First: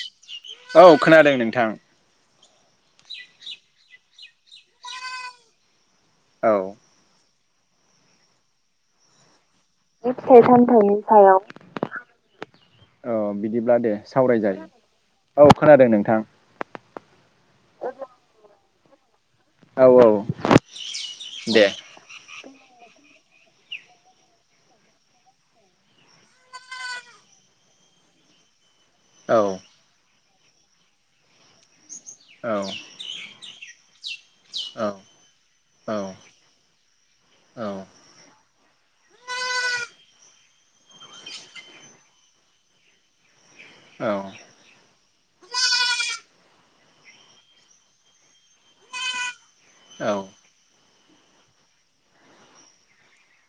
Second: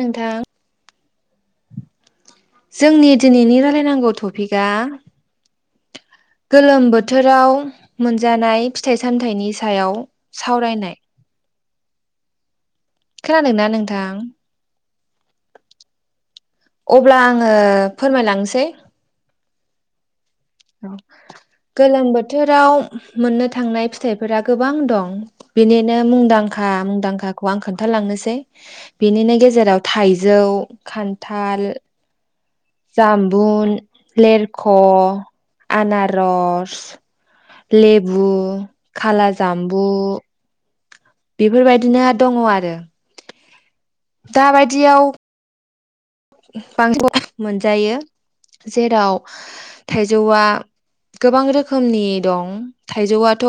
नोंथां औ खोनादों नोंथां। जोंनि दिनैनि रायलायनांगौ टपिकआ औ गोलोम बोथोराव मोनजानाय फिथाइ सामथाइनि सायाव बे फिथाइ सामथाइनि सावरायनाय। सायाव औ खोनादोंना बिदिब्ला दे नोंथां सावरायजायो औ खोनादों नोंथां। अब्ला आङो फोरमायलांसै। औ औ। औ दे गोलोम बोथोर राव मोननो थांनाय फिथाइफोरा गोबां दं बेनिनो मुंदांखा मुंदांखाखौ आं खोनथालांनोसै बिनिनो औ गेजेराव थाइजौ खान्थाल औ जामबुन लिरख' औ आनारस औ लेबु खाला जाम्बु बेफोरबायदिनो दङ आरो औ दाबायदियाव बां [unintelligible] मोनजायो जेराव औ थाइजौआ गोबां रोखोमनि दं थाइजौआथ'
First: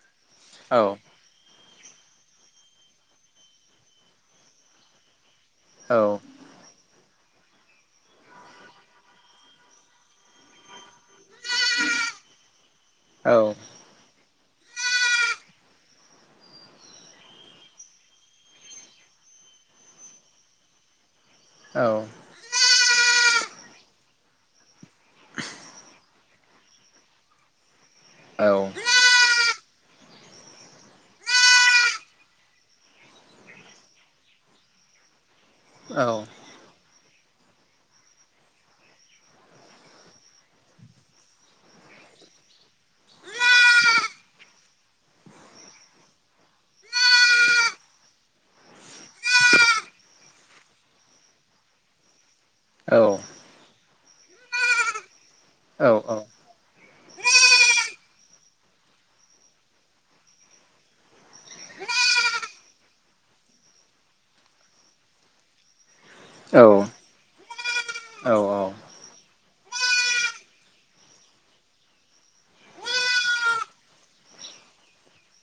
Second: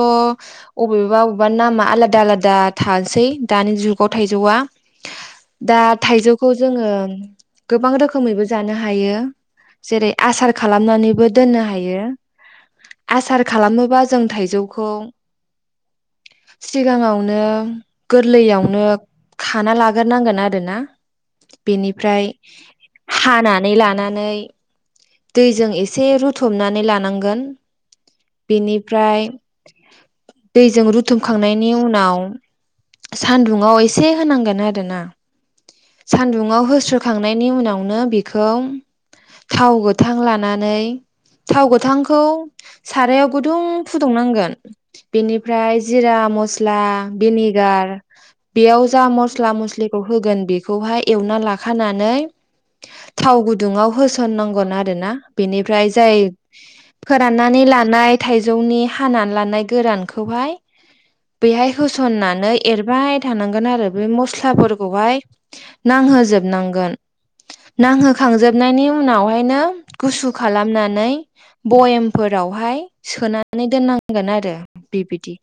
औ औ अबेबा बबेबा नामा आलादा आलादा थासै दानि जुगाव थाइजौआ दा थाइजौखौ जोङो गोबां रोखोमैबो जानो हायो जेरै आसार खालामनानै बो दोननो हायो आसार औ औ खालामोबा जों थाइजौखौ सिगाङावनो गोरलैयावनो खाना लाग्रोनांगोन आरो ना। औ बेनिफ्राय हानानै लानानै दैजों एसे रुथुबनानै लानांगोन। बेनिफ्राय दैजों रुथुमखांनायनि उनाव सान्दुंङाव एसे होनांगोन आरोना सान्दुंङाव होस्रब होखांनायनि उनावनो बेखौ थाव गोथां लानानै थाव गोथांखौ सारायाव गुदुं फुदुंनांगोन बेनिफ्राय जिरा मस्ला भेनिगार बेयाव जा मस्ला मस्लिखौ होगोन बेखौहाय एवना लाख खानानै थाव गुदुङाव होसननांगोन आरो ना। बेनिफ्राय जाय फोराननानै लानाय थाइजौनि हानानै लानाय गोरानखौहाय बेहाय होसननानै एरबाय थानांगोन आरो बे मस्लाफोरखौहाय नांहोजोब नांगोन। नांहोखांजोबनायनि उनावहायनो गुसु खालामनानै बयेमफोर रावहाय सोनानै दोननांगोन आरो बिबिदि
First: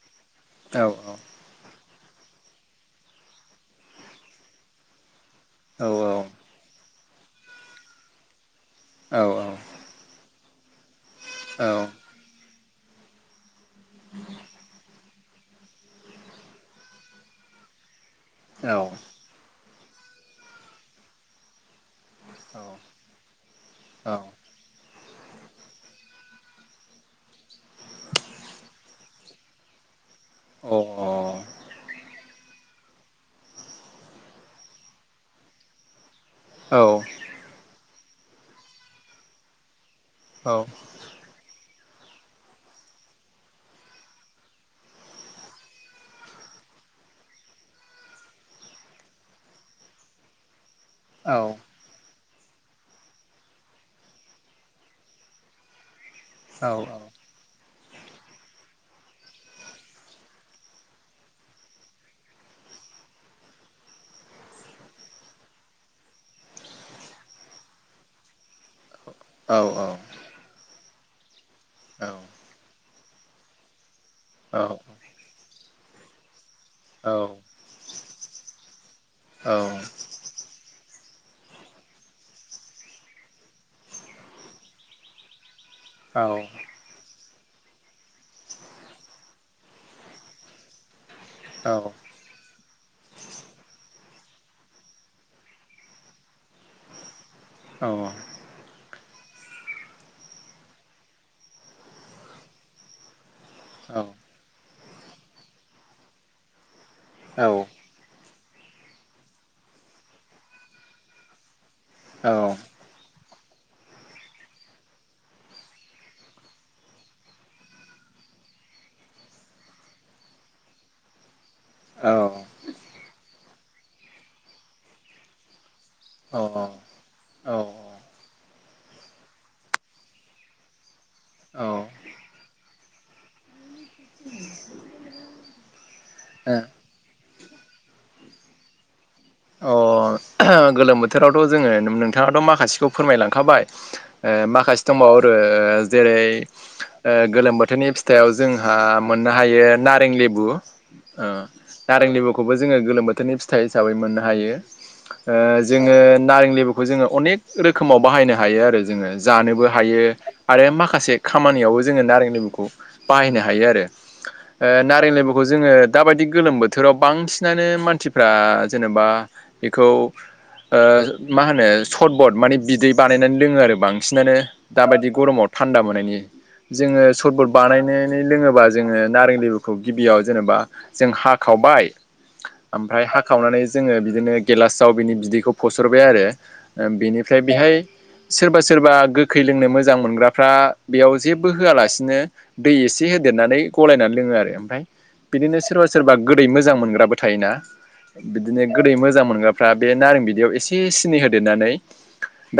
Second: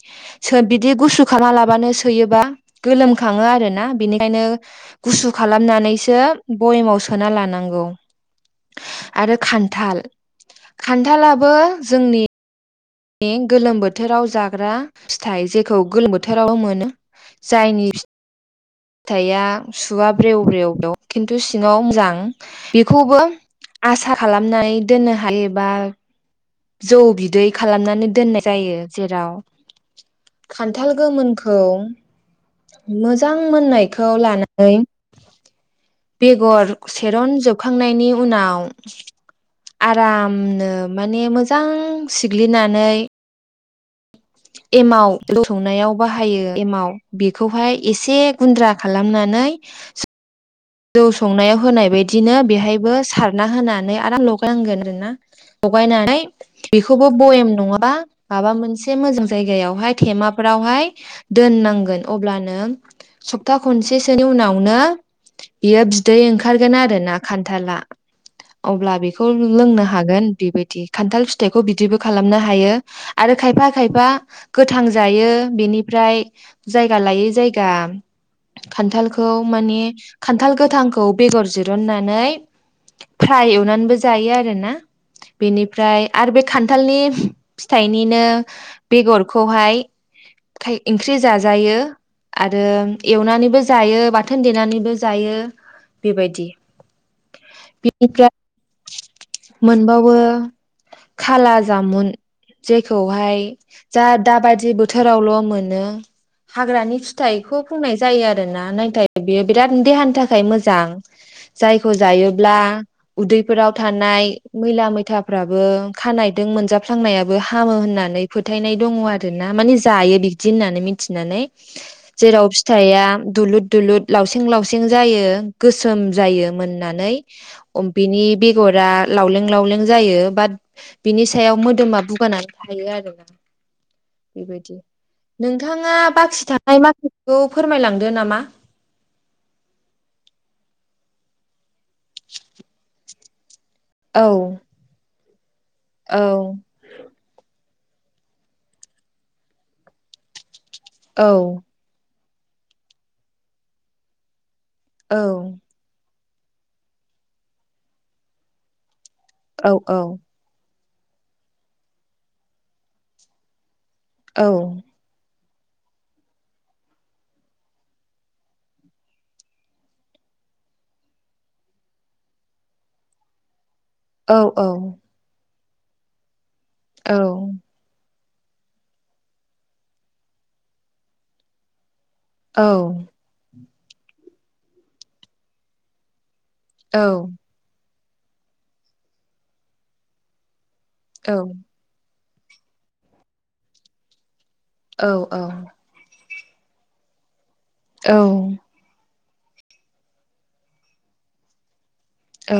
बिदि गुसु खालामालाबानो सोयोबा गोलोम खांओ आरो ना बिनिखाइनो गुसु खालामनानै सो बयेमाव सोना लानांगौ। आरो खान्थाल खान्थालाबो जोंनि बे गोलोम बोथोराव जाग्रा फिथाइ जेखौ गोलोम बोथोराव मोनो जायनि फीस फिथाइया सुवा ब्रेव ब्रेव ब्रेव खिन्थु सिङाव मोजां बेखौबो आसा खालामनानै दोननो हायोबा जौ बिदै खालामनानै दोननाय जायो जेराव खान्थाल गोमोनखौ मोजां मोननायखौ लानानै बेगर सेरन जोब खांनायनि उनाव आरामनो माने मोज मोजां सिग्लिनानै एमाव [unintelligible] बाहायो एमाव बेखौहाय एसे गुन्द्रा खालामना नै [unintelligible] जौ संनायाव होनाय बाय दिनो बेहायबो सारना होनानै आराम लगायनांगोन आरो ना लगायनानै बिखौबो बयम नङाबा माबा मोनसे मोजां जायगायावहाय थेमाफोराव हाय दोननांगोन अब्लानो नो सप्ता खनसेसोनि उनावनो बियो बिदै ओंखारगोन आरो ना खान्थाला। अब्ला बे खौ लोंनो हागोन बेबायदि खान्थाल फिथाइखौ बिदिबो खालामनो हायो आरो खायफा खायफा औ गोथां जायो बेनि ओमफ्राय जायगा औ लायै औ जायगा खान्थालखौ अ माने गोलोम खान्थाल गोथांखौ बेगर जिरन्नानै फ्राय एवनानैबो जायो आरो ना। बेनिफ्राय आरो बे खान्थालनि फिथाइनिनो बेगरखौहाय खाय ओंख्रि जाजायो आरो एवनानैबो जायो बाथोन देनानैबो जायो बेबायदि। बेनिफ्राय [inaudible] मोनबावो खाला जामुन जेखौहाय जा दाबादि बोथोरावल' मोनो हाग्रानि फिथाइखौ बुंनाय जायो आरोना नाथाय बेयो बिराद देहानि थाखाय मोजां। जायखौ जायोब्ला उदैफोराव थानाय मैला मैथाफ्राबो खानाय दों मोनजाफ्लांनायाबो हामो होननानै फोथायनाय दङ आर ना माने जायो बिदि होननानै मिथिनानै। जेराव फिथाइया दुलुर दुलुद लावसिं लावसिं जायो। गोसोम जायो मोननानै। अ बेनि बेगरा लावलें लावलें जायो बाट बिनि सायाव मोदोमा बुगा नानै थायो आरोना, बेबायदि। नोंथाङा बाखि थानाय माखासिखौ फोरमायलांदो नामा? ओ गोलोम बोथोरावथ' जोङो नोंथाङाथ' माखासेखौ फोरमायलांखाबाय औ ओ माखासे दंबावो आरो औ जेरै ओ गोलोम बो थोरनि फिथाइआव जोंहा मोननो हायो नारें लेबु औ ओ नारें लेबु खौबो जोङो गोलोम बोथोरनि फिथाइ हिसाबै मोननो हायो। औ ओ जोङो नारें लेबुखौ जोङो अनेक रोखोमाव बाहायनो हायो आरो जोङो। जानोबो औ हायो औ आरो माखासे खामानियावबो जोङो नारें लेबुखौ बाहायनो हायो आरो। औ ओ नारें लेबु खौ जोङो दाबायदि गोलोम बोथोराव बांसिनानो मानसिफ्रा जेनेबा बेखौ ओ मा होनो सटबद माने बिदै बानायनानै लोङो आरो। औ बांसिनानो औ दाबायदि गरमाव थान्दा मोननायनि जोङो औ सरबद बानायनो नै लोङोबा जोङो नारें लेबुखौ गिबियाव जेनेबा जों हाखावबाय औ ओमफ्राय हाखावनानै जोङो बिदिनो गेलासाव बिनि बिदैखौ फसरबाय आरो। ओम औ बेनिफ्राय बेहाय सोरबा सोरबा गोखै लोंनो मोजां मोनग्राफ्रा बेयाव जेबो होआलासिनो दै एसे होदेरनानै गलायनानै लोङो आरो। ओंफाय औ औ बिदिनो सोरबा सोरबा गोदै मोजां मोनग्राबो थायो ना, बिदिनो गोदै मोजां मोन फ्रा बे नारें बिदैयाव एसे सिनि होदेरनानै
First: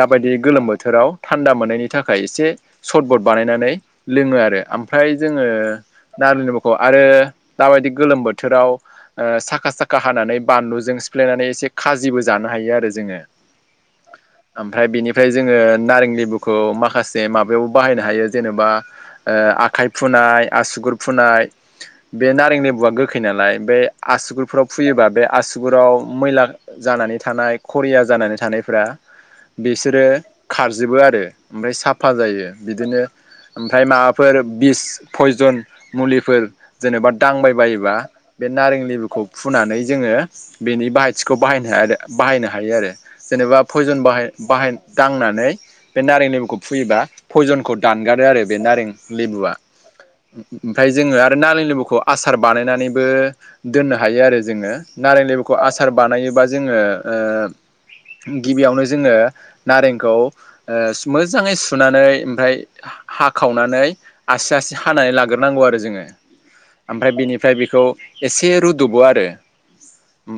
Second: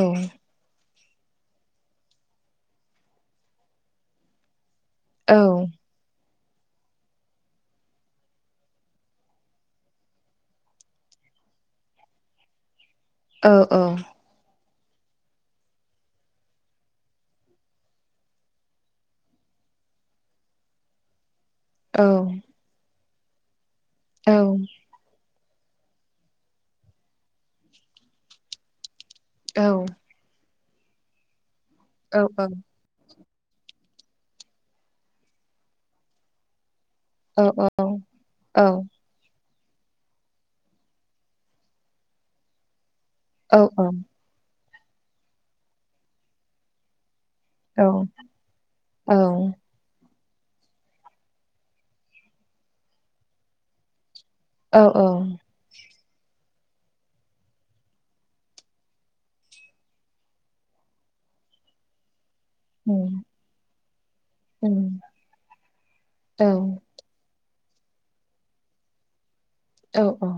दाबायदि गोलोम बोथोराव थान्दा मोननायनि थाखाय एसे सर्टबड बानायनानै लोङो आरो, ओमफ्राय जोङो नारलिनिमुखौ आरो दाबायदि गोलोम बोथोराव ओ साखा साखा हानानै बानलुजों सिफ्लायनानै एसे खाजिबो जानो हायो आरो। जोङो औ औ ओमफ्राय बेनिफ्राय जोङो नारें लेबुखौ माखासे माबायावबो बाहायनो हायो जेनेबा ओ आखाइ फुनाय आसुगुर फुनाय बे नारें लेबुआ गोखै नालाय बे आसुगुरफोराव फुयोबा बे आसु गुराव मैला जानानै थानाय कररिया जानानै थानायफोरारा बिसोरो खारजोबो आरो ओमफ्राय साफा जायो बिदिनो ओमफ्राय माबाफोर बिस पयजन मुलिफोर जेनेबा दांबायबायोबा बे नारें लेबुखौ फुनानै जोङो बेनि बाहायथिख खौ बाहायनो बाहायनो हायो आरो जेनेबा पयजन बाहाय बाहाय दांनानै बे नारें लेबुखौ फुयोबा पयजनखौ दानगारो आरो बे नारें लेबुआ। ओमफ्राय जोङो आरो नारें लेबुखौ आसार बानायनानैबो दोननो हायो। हायो आरो जोङो औ नारें लेबुखौ आसार बानायोबा जोङो। गिबियावनो जोङो नारेंखौ मोजाङै ओ सुनानै ओमफ्राय औ हाखावनानै आसि आसि औ हानानै लाग्रोनांगौ आरो जोङो। औ ओमफ्राय बिनिफ्राय बेखौ एसे रुदबो आरो। औ औ।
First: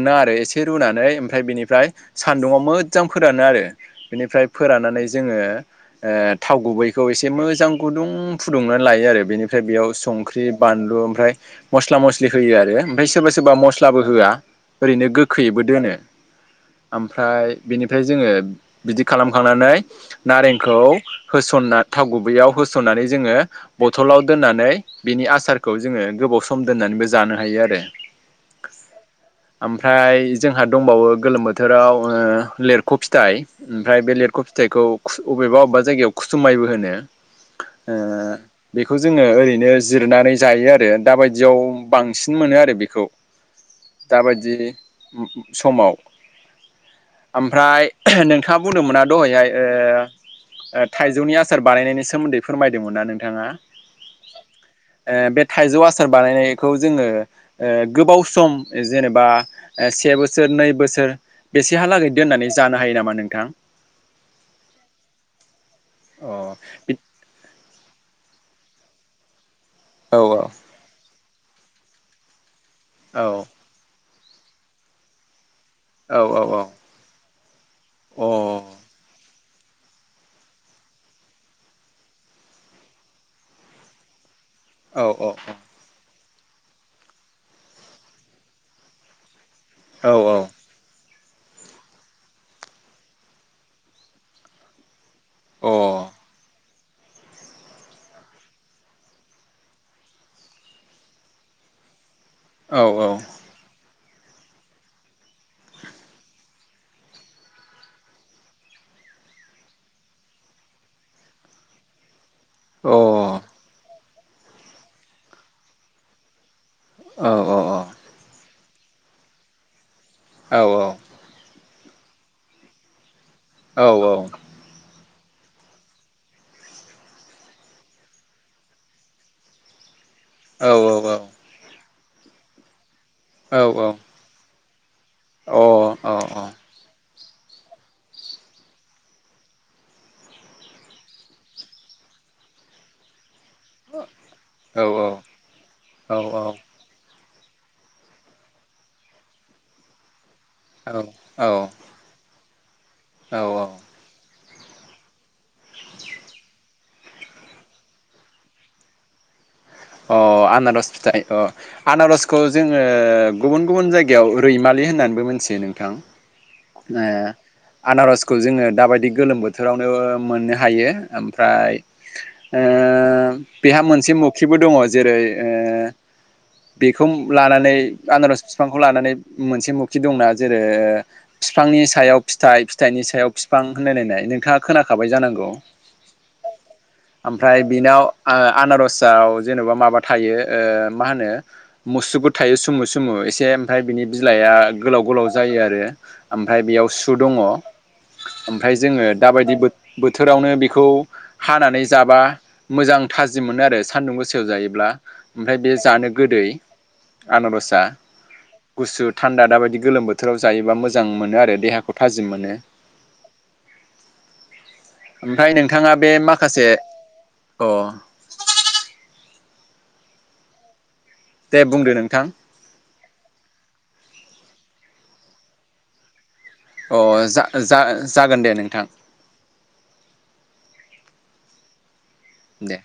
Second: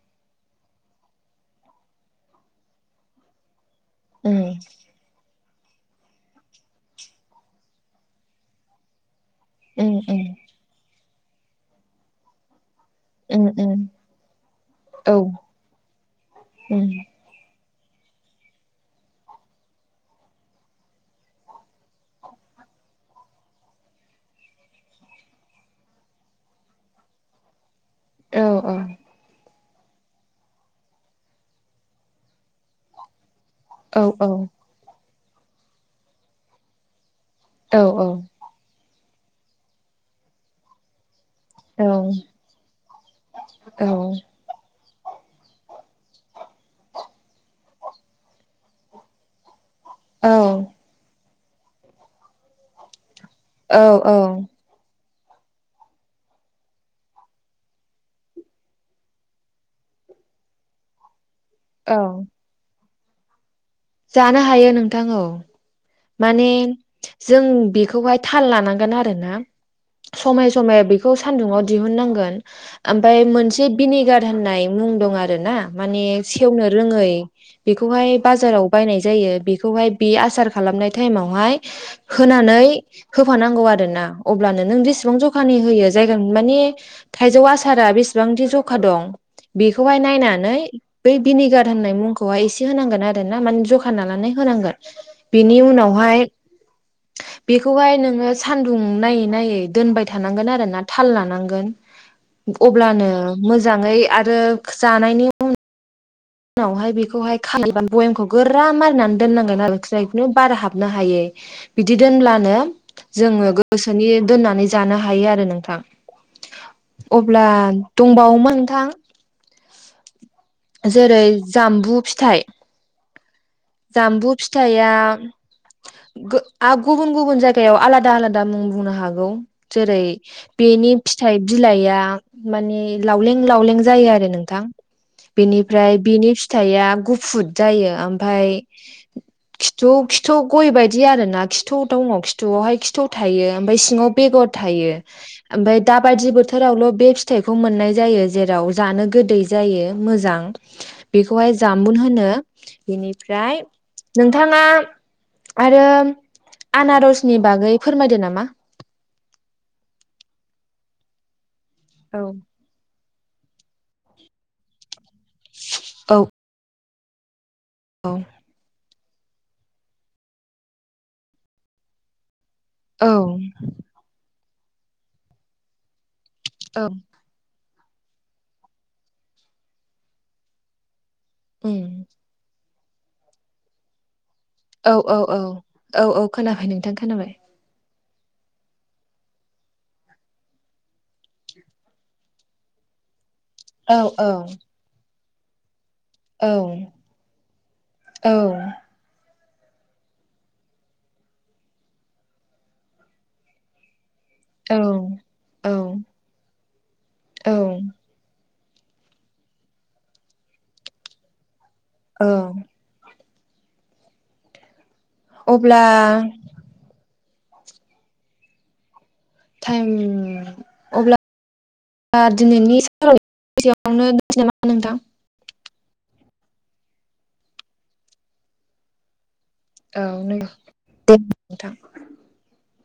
ना आरो एसे रुनानै ओमफ्राय बेनिफ्राय सान्दुंङाव मोजां फोरानो आरो। उम बेनिफ्राय फोराननानै जोङो। ओ थाव गुबैखौ एसे मोजां गुदुं फुदुंनानै लायो आरो बेनिफ्राय बेयाव उम उम संख्रि बानलु ओमफ्राय मस्ला मस्लि होयो आरो। ओमफ्राय सोरबा उम सोरबा उम मस्लाबो होआ ओरैनो औ गोखैयैबो दोनो उम ओमफ्राय बेनिफ्राय जोङो ब होस'नानै जोङो बथलाव दोननानै बिनि आसारखौ जोङो गोबाव सम दोननानैबो जानो हायो आरो। औ औ। ओमफ्राय जोंहा दंबावो गोलोम बोथोराव ओ लिरख' फिथाइ औ ओमफ्राय बे लिरख' फिथाइखौ अबेबा अबेबा जायगायाव खुसुमायबो होनो। औ ओ बेखौ जोङो ओरैनो जिरनानै जायो आरो। दाबायदियाव बांसिन मोनो आरो बेखौ औ दाबायदि समाव ओमफ्राय नोंथाङा बुंदोंमोना दहायहाय ओ ओ थाइजौनि आसार बानायनायनि सोमोन्दै फोरमायदोंमोना नों। औ औ। ओ बे थाइजौ आसार बानायनायखौ जोङो ओ गोबाव सम जेनेबा से बोसोर नै बोसोर औ बेसेहालागै दोननानै जानो हायो नामा नोंथां? जानो हायो नोंथां औ अ माने जों बेखौ खौहाय थाल लानांगोन आरोना औ समाय समाय बेखौ सानदुंआव दिहुननांगोन। ओमफाय मोनसे भिनेगार होननाय मुं दं आरो ना। माने औ सेवनो रोङै बेखौहाय औ अ औ बाजाराव बायनाय जायो बेखौहाय बे आसार खालामनाय टाइमावहाय होनानै होफानांगौ आरो ना। अब्लानो नों औ जेसेबां जखानि होयो जाय माने थाइजौ आसारा बेसेबांदि जखा दं बेखौहाय अ औ नायनानै। बै भिनिगार होननाय मुंखौह एसे होनांगोन आरो ना मान जखा ना लानानै होनांगोन। बेनि अ औ उनावहाय बेखौहाय नोङो सान्दुं नायै नायै दोनबाय थानांगोन आरो ना थाल लानांगोन। ह। अब्लानो मोजाङै आरो जानायनि उन उनावहाय बेखौहाय खाबा भयेमखौ गोरा मारिनानै दोननांगोन नखिनाय बेखौनो बारा हाबनो हायो। बिदि दोनब्ला। नो औ जोङो गोसोनि दोननानै जानो हायो आरो नोंथां। औ अ अब्ला औ औ औ औ दंबावोमोन नोंथां। जेरै जामबु फिथाइ जामबु औ फिथाइया गुबुन गुबुन जायगायाव आलादा आलादा मुं बुंनो हागौ जेरै बेनि फिथाइ बिलाइआ माने लावलें लावलें जायो आरो नोंथां। बेनिफ्राय बिनि फिथाइया गुफुद जायो ओमफाय खिथु खिथु गय बायदि आरो ना खिथाव दङ खिथुआवहाय खिथु थायो। ओमफ्राय सिङाव बेगर थायो ओमफ्राय दाबायदि बोथोरावल' बे फि थाइखौ मोननाय जायो जेराव जानो गोदै जायो मोजां। बेखौहाय जामबुन होनो। औ बेनिफ्राय औ नोंथाङा आरो आनारसनि बागै फोरमायदो नामा? अ आनारस फिथाइ अ औ आनारसखौ जोङो गुबुन गुबुन जायगायाव रैमालि होननानैबो मोनथियो नोंथां औ ओ औ आनारसखौ जोङो दाबायदि गोलोम बोथोरावनो मोननो हायो ओमफ्राय ओ औ बेहा मोनसे मुखिबो दङ जेरै बेखौ लानानै आनारस बिफांखौ लानानै मोनसे मुखि दंना जेरै बिफांनि उम सायाव फिथाइ फि फिथाइनि सायाव बिफां होनायलायनाय नों नोंथाङा औ खोनाखाबाय औ औ जानांगौ औ औ खोनाबाय नोंथां खोनाबाय ओमफ्राय बिनाव ओ आनारस जाव जेन'बा माबा थायो मा होनो मुसुगु थायो सुमु सुमु ए से ओमफ्राय औ बिनि औ बिलाइआ गोलाव गोलाव जायो आरो। औ ओमफ्राय बेयाव सु दङ ओमफ्राय जोङो दाबायदि बो-बोथोरावनो बेखौ हानानै जाबा मोजां थाजिम मोनो आरो सान्दुं गोसा याव औ जायोब्ला ओमफ्राय औ बे जानो गोदै आनारसआ गुसु थान्दा दाबायदि गोलोम बोथोराव जायोबा मोजां मोनो आरो देहाखौ थाजिम औ मोनो। ओमफ्राय अब्ला नोंथाङा बे माखासे अ टाइम अब्ला दे बुंदो नोंथां। [unintelligible] दोननोसै नामा नोंथां? अ जा-जा-जागोन दे नोंथां। औ नोंथां दे। दे।